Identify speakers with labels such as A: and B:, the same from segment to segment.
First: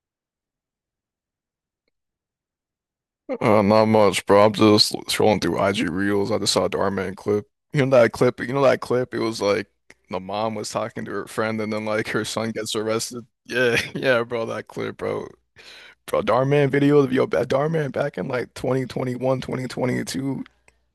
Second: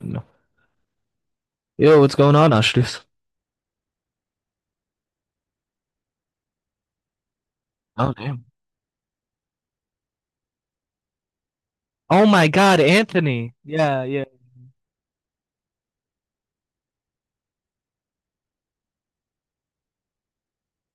A: No. Yo, what's going on, Ashraf?
B: Not much, bro. I'm just scrolling through IG Reels. I just saw a Darman clip. You know
A: Oh,
B: that clip?
A: damn.
B: You know that clip? It was like the mom was talking to her friend, and then like her
A: Oh my
B: son gets
A: God,
B: arrested.
A: Anthony.
B: Yeah,
A: Yeah,
B: yeah,
A: yeah.
B: bro. That clip, bro. Bro, Darman video of yo, Darman back in like 2021, 2022.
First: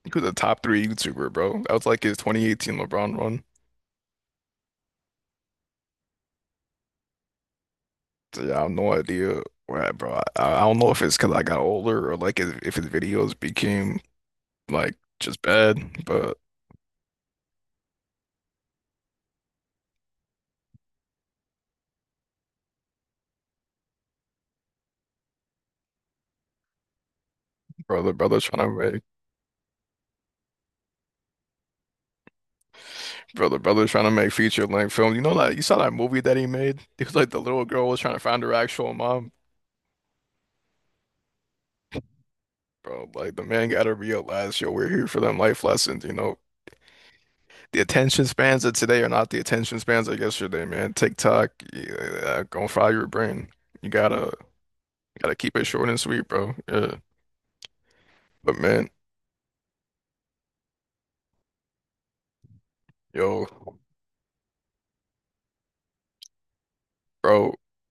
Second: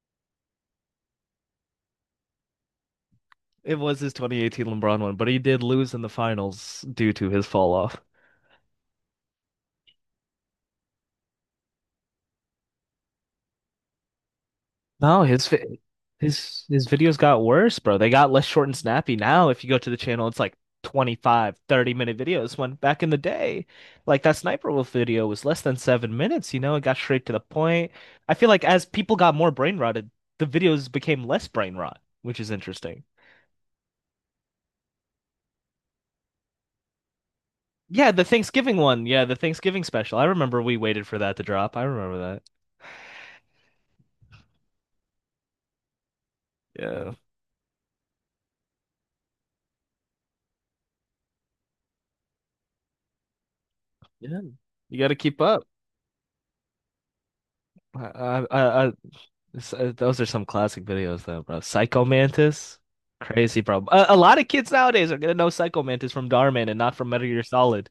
B: He was a top three YouTuber, bro. That was like his 2018 LeBron run.
A: It was his 2018 LeBron one, but he did lose in the finals due to his fall off.
B: So, yeah, I have no idea, where, bro. I don't know if it's because I got older or like if his videos became like
A: No,
B: just bad, but
A: his videos got worse, bro. They got less short and snappy now. If you go to the channel, it's like 25, 30-minute videos. When back in the day, like that Sniper Wolf video was less than seven minutes, it got straight to the point.
B: brother,
A: I
B: brother's
A: feel like
B: trying
A: as
B: to make.
A: people got more brain rotted, the videos became less brain rot, which is interesting.
B: Brother, the brother's trying to make feature length film. You know that you saw that movie that he made? It was like the little girl was
A: Yeah,
B: trying to
A: the
B: find her
A: Thanksgiving
B: actual
A: one. Yeah,
B: mom.
A: the Thanksgiving special. I remember we waited for that to drop. I remember that.
B: Bro, like the man gotta realize, yo, we're here for them life lessons.
A: Yeah.
B: The attention spans of today are not the attention spans of yesterday, man. TikTok, yeah, gonna fry your brain. You gotta
A: Yeah. You got to
B: gotta
A: keep
B: keep
A: up.
B: it short and sweet, bro. Yeah.
A: I, I,
B: But
A: I,
B: man,
A: I- those are some classic videos though, bro. Psycho Mantis.
B: yo,
A: Crazy, bro. A lot of kids nowadays are gonna know Psycho Mantis from Darman and not from Metal Gear
B: bro,
A: Solid.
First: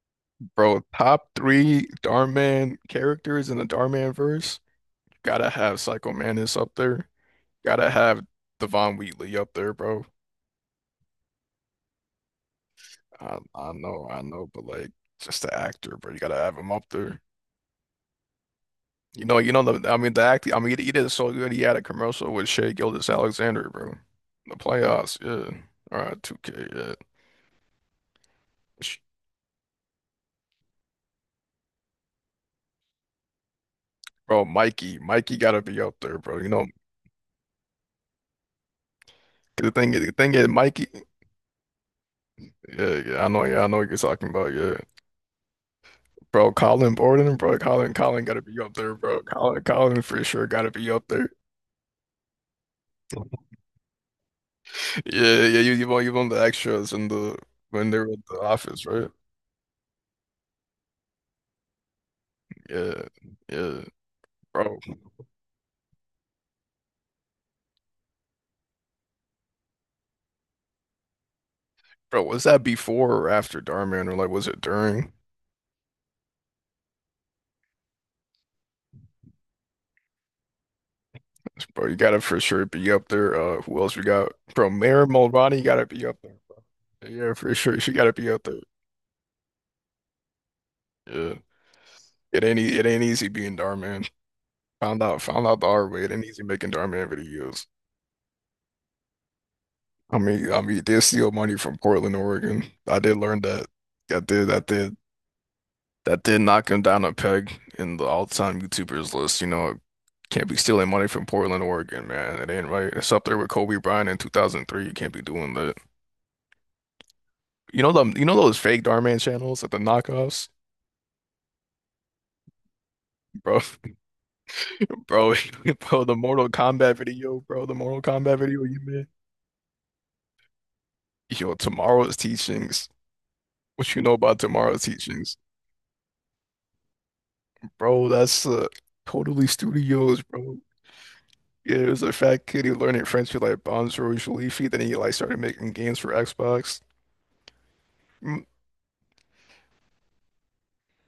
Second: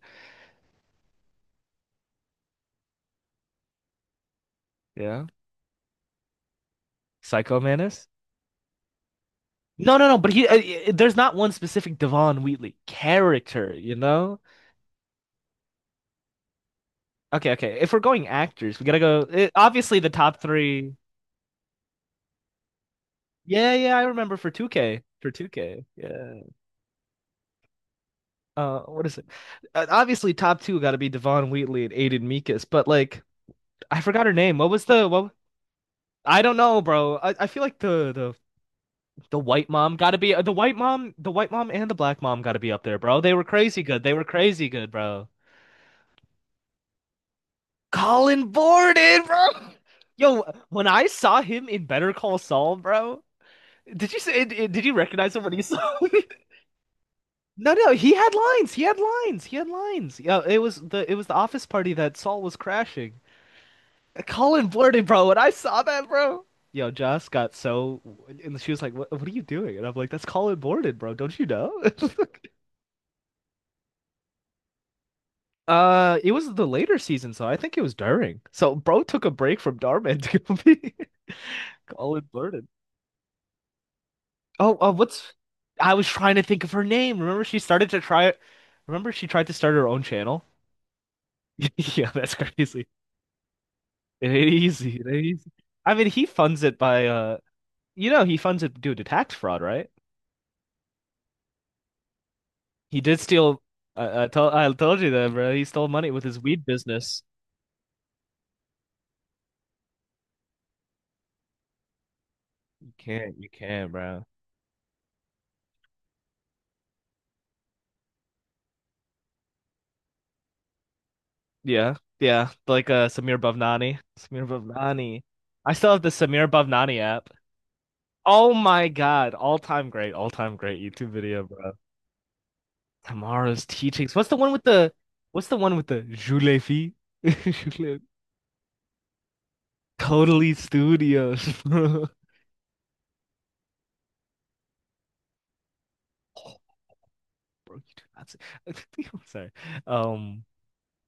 B: bro, top three Darman characters in the Darman verse.
A: Yeah.
B: Gotta have Psycho Manus up there.
A: Psycho
B: Gotta
A: Mantis?
B: have Devon Wheatley up there,
A: No,
B: bro.
A: no, no, but there's not one specific Devon Wheatley
B: I
A: character,
B: I
A: you
B: know, I
A: know?
B: know, but like just the actor, bro. You gotta have him up there.
A: Okay, okay. If we're going actors, we gotta go.
B: You know, you know the I
A: Obviously, the
B: mean the
A: top
B: act I mean he,
A: three.
B: he did so good. He had a commercial with Shea Gilgeous-Alexander,
A: Yeah,
B: bro.
A: yeah, I remember for
B: The
A: 2K.
B: playoffs,
A: For
B: yeah.
A: 2K.
B: All right,
A: Yeah.
B: 2K, yeah. Sh-
A: What is it? Obviously, top two got to be Devon Wheatley and Aiden Meekis, but like I forgot her
B: Bro,
A: name. What was
B: Mikey,
A: the what
B: Mikey gotta be up there, bro.
A: I
B: You
A: don't
B: know,
A: know, bro. I feel like the the white mom got
B: the
A: to be
B: thing is, Mikey.
A: the white mom and the black mom got to be up there,
B: Yeah,
A: bro. They were
B: yeah, I know
A: crazy
B: what you're
A: good. They were
B: talking about,
A: crazy
B: yeah.
A: good, bro.
B: Bro, Colin Borden, bro, Colin gotta
A: Colin
B: be up there, bro.
A: Borden, bro.
B: Colin for
A: Yo,
B: sure gotta
A: when
B: be
A: I
B: up there.
A: saw him in Better Call Saul, bro, did you say did you recognize him
B: Yeah,
A: when
B: yeah,
A: you
B: you
A: saw
B: won
A: him?
B: you won the extras in the
A: No,
B: when
A: no,
B: they were
A: he
B: at
A: had
B: the
A: lines. He
B: office,
A: had
B: right?
A: lines. He had lines. Yeah, it was the office party that Saul was
B: Yeah,
A: crashing.
B: yeah,
A: Colin
B: bro,
A: blurted, bro, when I saw that, bro. Yo, Joss got so, and she was like, "What? What are you doing?" And I'm like, "That's Colin Blurted, bro. Don't you know?"
B: bro, was that before or after Darman, or like was it during?
A: It was the later season, so I think it was during. So, bro took a break from Darman to go be
B: Bro, you gotta
A: Colin
B: for
A: Blurted.
B: sure be up there. Who else we got? Bro,
A: Oh,
B: Maren
A: what's?
B: Mulroney, you gotta
A: I
B: be
A: was
B: up
A: trying
B: there,
A: to think of her
B: bro.
A: name.
B: Yeah,
A: Remember,
B: for
A: she
B: sure,
A: started
B: she
A: to
B: gotta be
A: try.
B: up there.
A: Remember, she tried to start her own channel.
B: Yeah,
A: Yeah, that's
B: it
A: crazy.
B: ain't easy being Darman.
A: It ain't easy.
B: Found
A: It
B: out
A: ain't
B: found
A: easy.
B: out the hard
A: I
B: way.
A: mean,
B: It ain't
A: he
B: easy
A: funds
B: making
A: it by
B: Darman
A: uh,
B: videos.
A: you know, he funds it due to tax fraud, right?
B: I mean, they steal money from Portland, Oregon. I
A: He
B: did
A: did
B: learn
A: steal.
B: that. I did, I
A: I
B: did.
A: told you that, bro. He stole money
B: That
A: with his
B: did
A: weed
B: knock him down a
A: business.
B: peg in the all-time YouTubers list. You know, can't be stealing money from Portland, Oregon, man. It ain't right. It's up there
A: You
B: with Kobe
A: can't,
B: Bryant in
A: bro.
B: 2003. You can't be doing that. You know them, you know those fake Darman channels at the knockoffs,
A: Yeah, yeah, like Samir
B: bro,
A: Bhavnani. Samir Bhavnani.
B: bro,
A: I still have
B: bro.
A: the
B: The
A: Samir
B: Mortal Kombat
A: Bhavnani app.
B: video, bro. The Mortal Kombat
A: Oh
B: video you
A: my
B: made.
A: God, all time great YouTube video,
B: Yo,
A: bro.
B: tomorrow's teachings.
A: Tomorrow's
B: What you
A: teachings.
B: know
A: What's the
B: about
A: one with
B: tomorrow's
A: the?
B: teachings,
A: What's the one with the Julefi?
B: bro? That's Totally Studios,
A: Totally
B: bro.
A: Studios,
B: Yeah, it was
A: bro.
B: a fat kid who learned in French with like Bonjour Leafy. Then he like started making games for Xbox.
A: Bro, you do not
B: Mm,
A: say. I'm sorry. Um,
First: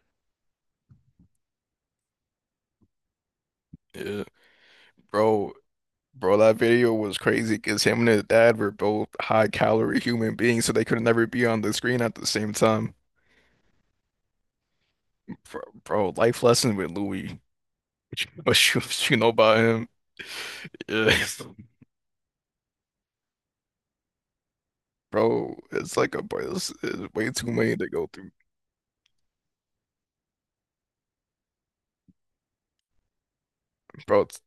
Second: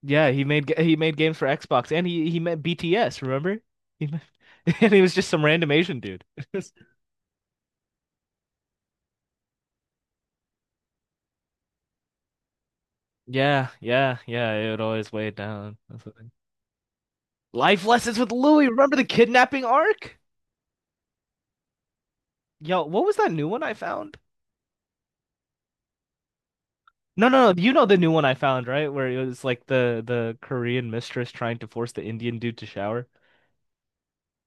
A: yeah, he made games for Xbox, and he met BTS. Remember? He met,
B: yeah,
A: and he was just some
B: bro,
A: random Asian dude.
B: bro, that video was crazy because him and his dad were both high calorie human beings, so they could never be on the screen at the same time.
A: Yeah, yeah, yeah. It would always weigh it
B: Bro,
A: down. That's
B: bro,
A: the thing.
B: life lesson with Louis.
A: Life lessons
B: What you,
A: with Louis.
B: what you
A: Remember the
B: what you know about
A: kidnapping
B: him?
A: arc?
B: Yeah,
A: Yo, what was that new one I found?
B: bro, it's like a boy. It's
A: No,
B: way too
A: no, no. You
B: many
A: know
B: to
A: the
B: go
A: new one
B: through,
A: I found, right? Where it was like the Korean mistress trying to force the Indian dude to shower.
B: bro. It's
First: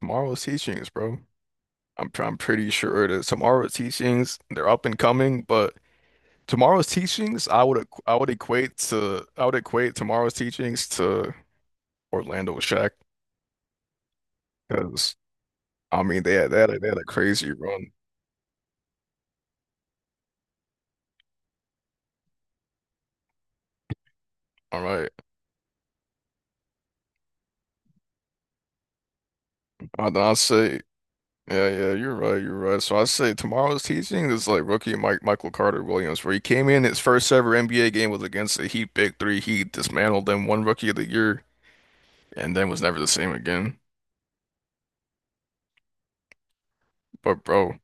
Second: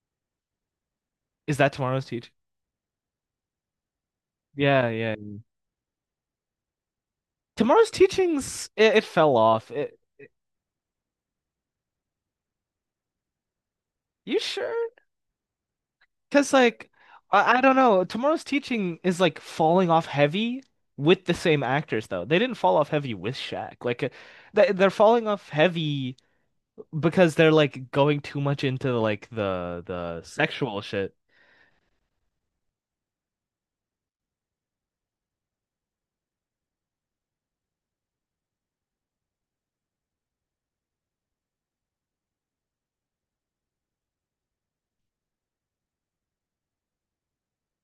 B: tomorrow's teachings, bro.
A: Is that tomorrow's
B: I'm pr-
A: teach?
B: I'm pretty sure that tomorrow's teachings they're up
A: Yeah,
B: and
A: yeah.
B: coming, but tomorrow's teachings
A: Tomorrow's
B: I would
A: teachings,
B: equate
A: it
B: to
A: fell
B: I would
A: off.
B: equate
A: It,
B: tomorrow's teachings to. Orlando with Shaq.
A: you sure?
B: Because I mean,
A: Because,
B: they had a they
A: like,
B: had a crazy
A: I don't
B: run.
A: know. Tomorrow's Teaching is like falling off heavy with the same actors, though. They didn't fall off heavy with Shaq. Like, they,
B: All
A: they're
B: right,
A: falling off heavy because they're like going too much into like the
B: I,
A: the
B: I say,
A: sexual shit.
B: yeah, yeah, you're right, you're right. So I say tomorrow's teaching is like rookie Mike Michael Carter Williams, where he came in his first ever NBA game was against the Heat Big Three. He dismantled them, one Rookie of the Year, and then was never the same again. But bro,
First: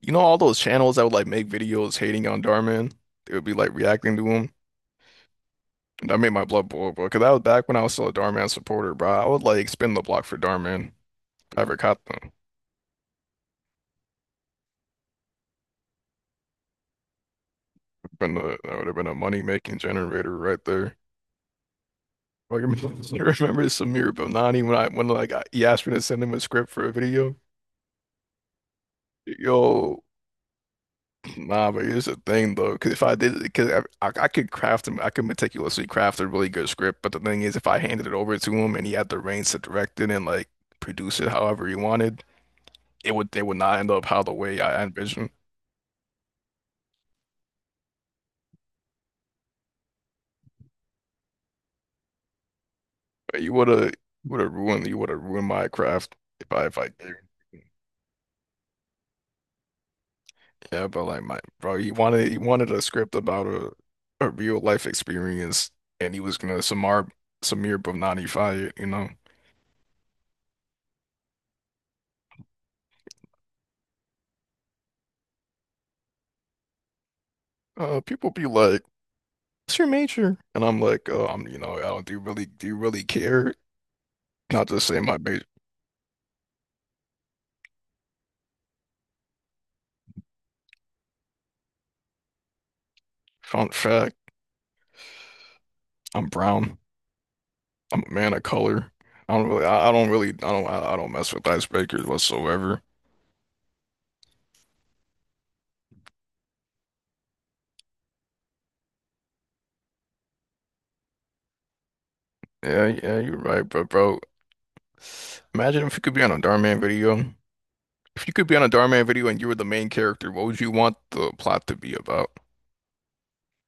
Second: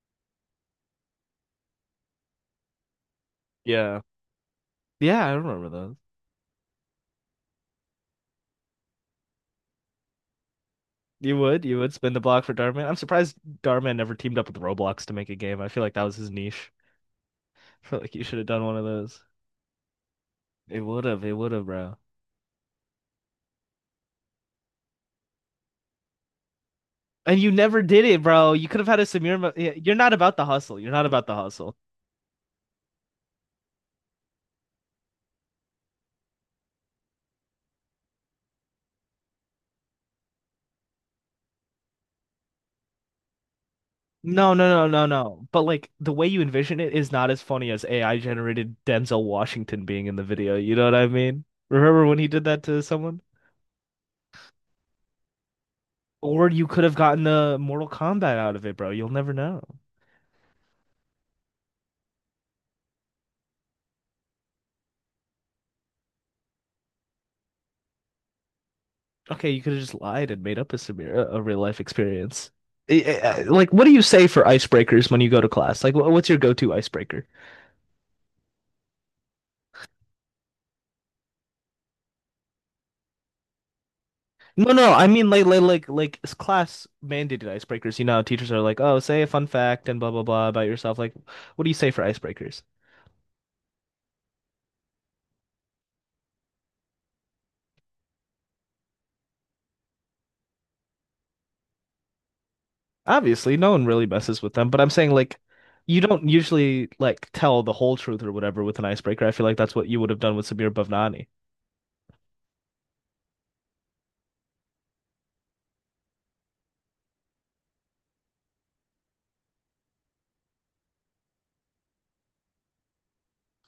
B: you know all those channels that would like make videos hating on Darman, they would be like
A: Yeah.
B: reacting to him.
A: Yeah, I remember those.
B: And that made my blood boil, bro. Because that was back when I was still a Darman supporter, bro. I would like spin the block for Darman. I ever
A: You would
B: caught
A: spin the
B: them.
A: block for Darman. I'm surprised Darman never teamed up with Roblox to make a game. I feel like that was his niche. I feel like you
B: Been
A: should have
B: a
A: done
B: that
A: one of
B: would have been a
A: those.
B: money making generator right there.
A: It would have, bro.
B: Like, I remember Samir Bonani when I when like I, he asked me to send him a script for a video.
A: And you never did it, bro. You could have had a Samir. Yeah, you're
B: Yo,
A: not about the hustle. You're not about the
B: nah,
A: hustle.
B: but here's the thing though, because if I did, because I could craft him, I could meticulously craft a really good script. But the thing is, if I handed it over to him and he had the reins to direct it and like produce it however he wanted, it would they would not end up how the
A: No,
B: way
A: no,
B: I
A: no, no,
B: envisioned.
A: no. But like the way you envision it is not as funny as AI generated Denzel Washington being in the video. You know what I mean? Remember when he did that to someone?
B: But you would have ruined you would have ruined my craft
A: Or
B: if
A: you
B: I if
A: could
B: I
A: have
B: did.
A: gotten a Mortal Kombat out of it, bro. You'll never know.
B: Yeah, but like my bro, he wanted a script about a real life experience, and he was gonna Samar Samir Bhavnani it.
A: Okay, you could have just lied and made up a Samir, a real life experience. Like, what do you say for icebreakers when you go to class? Like, what's your go-to icebreaker?
B: People be like, "What's your major?" And I'm like, "Oh, I'm you know, I don't do you really care?" Not
A: No,
B: to
A: no,
B: say
A: I
B: my
A: mean
B: major.
A: like like it's class mandated icebreakers. You know, teachers are like, "Oh, say a fun fact and blah blah blah about yourself." Like, what do you say for icebreakers?
B: Fun fact, I'm brown. I'm a man of color. I don't mess with icebreakers whatsoever.
A: Obviously, no one really messes with them, but I'm saying like you don't usually like tell the whole truth or whatever with an icebreaker. I feel like that's what you would have done with Samir Bhavnani.
B: Yeah, yeah, you're right, but bro, imagine if you could be on a Darman video. If you could be on a Darman video and you were the main character, what would you want the plot to be about?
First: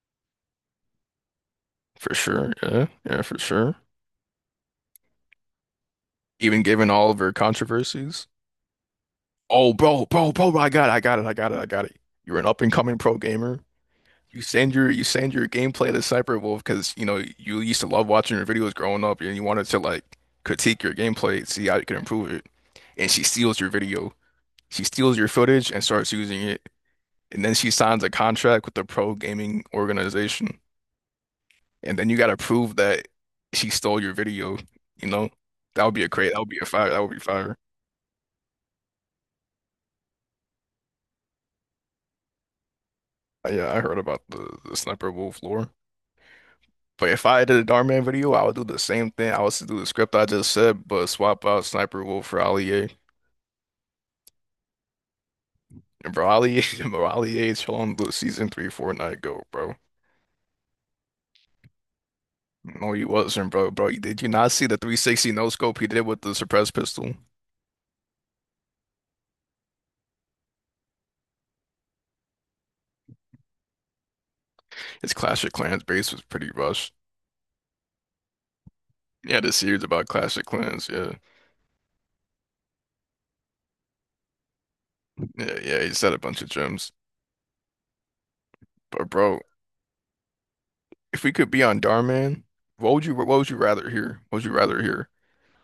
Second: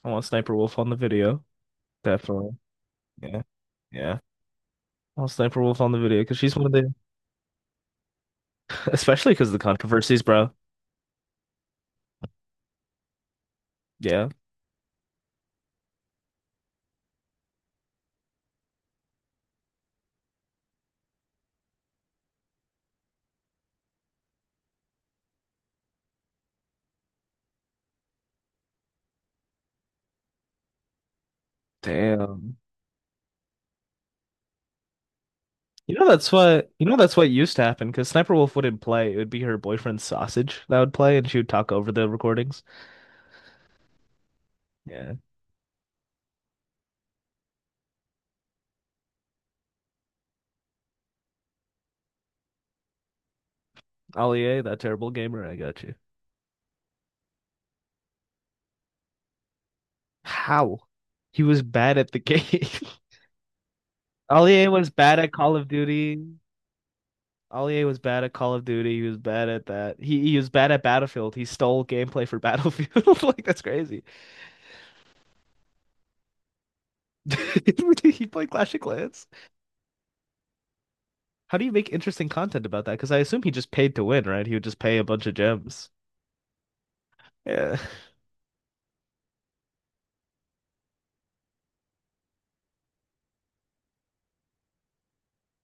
A: I want Sniper Wolf on the video.
B: For
A: Definitely.
B: sure, yeah, yeah, for
A: Yeah,
B: sure.
A: yeah. I'll sniper wolf on the video because she's
B: Even
A: one of
B: given
A: the,
B: all of her controversies.
A: especially because of the
B: Oh, bro,
A: controversies,
B: bro,
A: bro.
B: bro, I got it, I got it, I got it, I got it. You're an up-and-coming pro gamer.
A: Yeah.
B: You send your gameplay to Cyberwolf because you know you used to love watching her videos growing up, and you wanted to like critique your gameplay, see how you can improve it. And she steals your video, she steals your footage, and starts using it. And then she signs a contract with the pro gaming organization. And then you got to
A: Damn.
B: prove that she stole your video. You know, that
A: You
B: would be
A: know
B: a
A: that's
B: crate. That would be a
A: what you
B: fire.
A: know
B: That would
A: that's
B: be
A: what used
B: fire.
A: to happen because Sniper Wolf wouldn't play. It would be her boyfriend Sausage that would play, and she would talk over the recordings.
B: Yeah, I heard about the Sniper
A: Yeah,
B: Wolf lore. But if I did a Darman video, I would do the same thing. I would still do the script I just said, but swap out Sniper Wolf for Ali A.
A: Ollie, that terrible gamer, I got you.
B: And bro, Ali A, bro, Ali A is on the season three Fortnite go, bro.
A: How? He was bad at the game.
B: No, he wasn't, bro. Bro, did you not see
A: Ollie
B: the
A: was bad at
B: 360 no
A: Call of
B: scope he did with
A: Duty.
B: the suppressed pistol?
A: Ollie was bad at Call of Duty. He was bad at that. He was bad at Battlefield. He stole gameplay for Battlefield. Like that's crazy.
B: His Clash of Clans base was pretty rushed.
A: He played Clash of Clans.
B: Yeah, the series about Clash of Clans. Yeah,
A: How do you make interesting content about that? Because I assume he just paid to win, right? He would just pay a bunch of
B: yeah, yeah.
A: gems.
B: He said a bunch of gems.
A: Yeah,
B: But bro, if we could be on Darman, what would you rather hear? What would you rather hear?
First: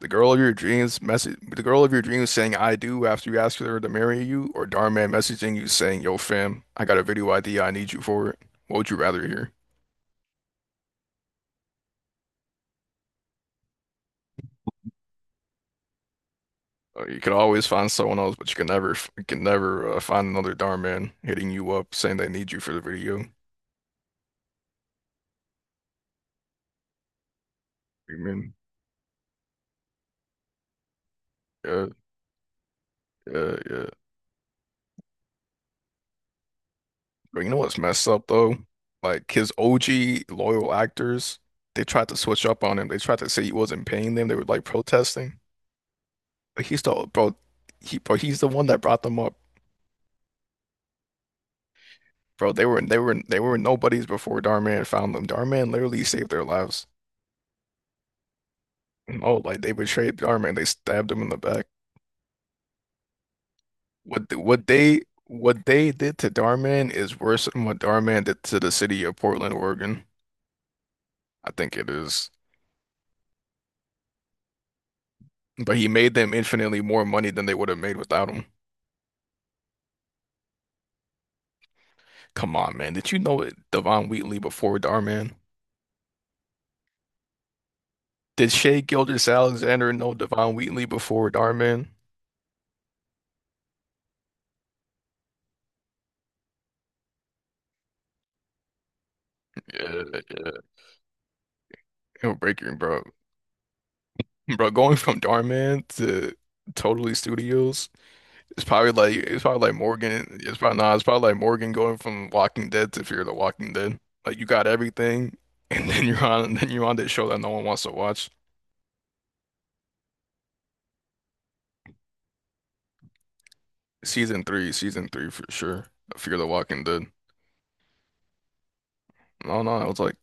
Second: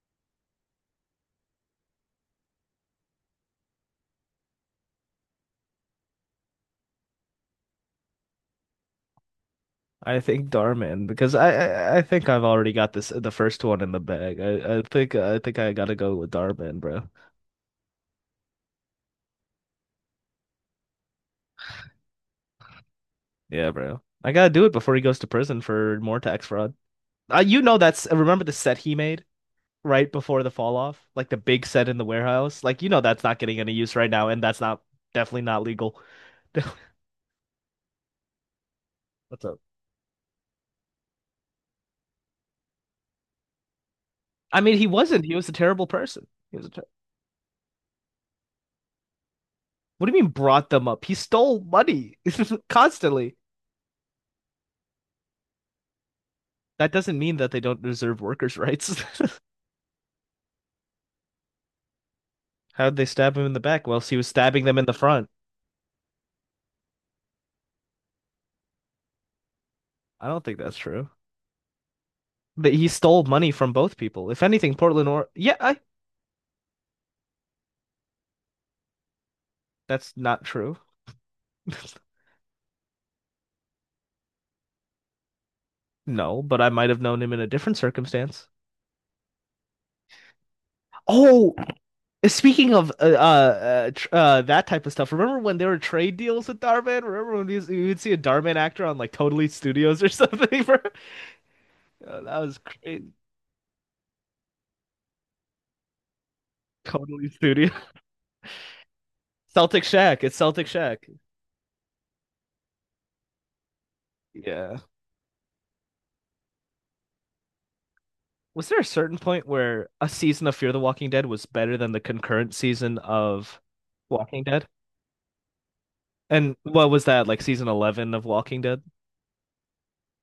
B: The girl of your dreams message the girl of your dreams saying I do after you ask her to marry you, or Darman messaging you saying, "Yo fam, I got a video idea, I need you for it." What would you rather hear?
A: I think Darman because I I think I've already got this the first one in the bag. I think I think I gotta go with Darman, bro.
B: You could always find someone else, but you can never find another Darman hitting you up saying they need you for the video.
A: Yeah, bro. I gotta do it before he goes to prison for more tax fraud. You know that's remember the
B: Amen.
A: set he made right before the fall off, like the big
B: Yeah,
A: set in the warehouse. Like you know that's not
B: yeah,
A: getting any
B: yeah.
A: use right now, and that's not definitely not legal. What's
B: But you know what's messed up though? Like his
A: up?
B: OG loyal actors, they tried to switch up on him. They tried to say he wasn't paying them. They were
A: I
B: like
A: mean, he wasn't. He
B: protesting.
A: was a terrible person. He was
B: But
A: a ter-
B: he's the bro. He bro. He's the one that brought them up,
A: What do you mean brought them up? He stole money
B: bro. They were they were
A: constantly.
B: they were nobodies before Darman found them. Darman literally saved their lives.
A: That doesn't mean that they don't deserve workers' rights.
B: No, like they betrayed Darman. They stabbed him in the back.
A: How did they stab him in the back whilst he was
B: What th-
A: stabbing
B: what
A: them in the
B: they
A: front?
B: what they did to Darman is worse than what Darman did to the city of Portland, Oregon.
A: I don't think that's true.
B: I think it is.
A: But he stole money from both people. If anything, Portland or yeah, I.
B: But he made them infinitely more money than they would have made without him.
A: That's not true.
B: Come on, man. Did you know Devon Wheatley before Darman?
A: No, but I might have known him in a different circumstance.
B: Did Shea Gilgeous-Alexander know Devon Wheatley before
A: Oh,
B: Darman?
A: speaking of that type of stuff, remember when there were trade deals with Darman? Remember when you would see a Darman actor on like Totally Studios
B: Yeah,
A: or something,
B: yeah.
A: bro? Oh,
B: It'll
A: that was
B: break your bro.
A: crazy.
B: Bro, going from Darman to Totally
A: Totally Studio.
B: Studios, it's probably like
A: Celtic Shack. It's
B: Morgan. It's
A: Celtic
B: probably not. It's
A: Shack.
B: probably like Morgan going from Walking Dead to Fear the Walking Dead. Like you got
A: Yeah.
B: everything, and then you're on this show that no one wants to watch.
A: Was there a certain point where a season of Fear the Walking Dead was better than the concurrent season of Walking Dead?
B: Season three for sure. Fear the
A: And
B: Walking
A: what was
B: Dead.
A: that, like season 11 of Walking Dead?
B: No, no, it was like.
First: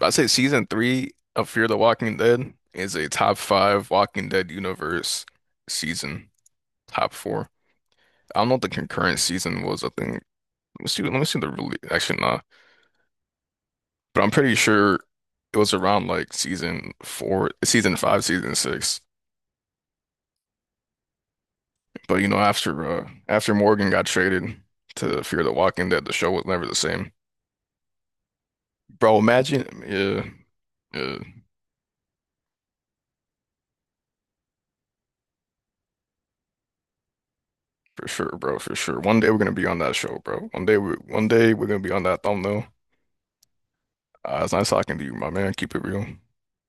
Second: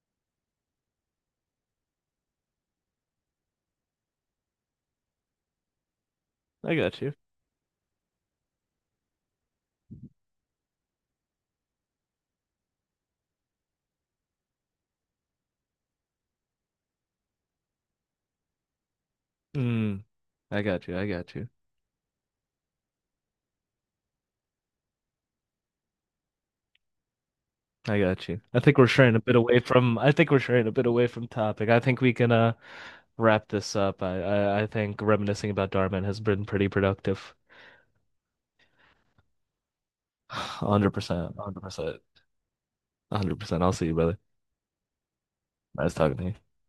B: I'd say season three of Fear the Walking Dead is a top five Walking Dead universe season,
A: I got
B: top
A: you.
B: four. I don't know what the concurrent season was. I think let me see. Let me see the release. Actually, nah. But I'm pretty sure it was around like season four, season five, season six.
A: Mm, I got you. I got you.
B: But you know, after Morgan got traded to Fear the Walking Dead, the show was never the same.
A: I got you. I think we're straying
B: Bro,
A: a bit away
B: imagine,
A: from I
B: yeah,
A: think we're straying a bit away
B: yeah,
A: from topic. I think we can wrap this up. I think reminiscing about Darman has been pretty productive.
B: for sure, bro, for sure. One day we're gonna be on that show, bro. One day we, one
A: 100%,
B: day we're gonna be
A: 100%,
B: on that thumbnail.
A: 100%. I'll see you, brother.
B: It's nice talking to you, my man. Keep it
A: Nice
B: real.
A: talking to you.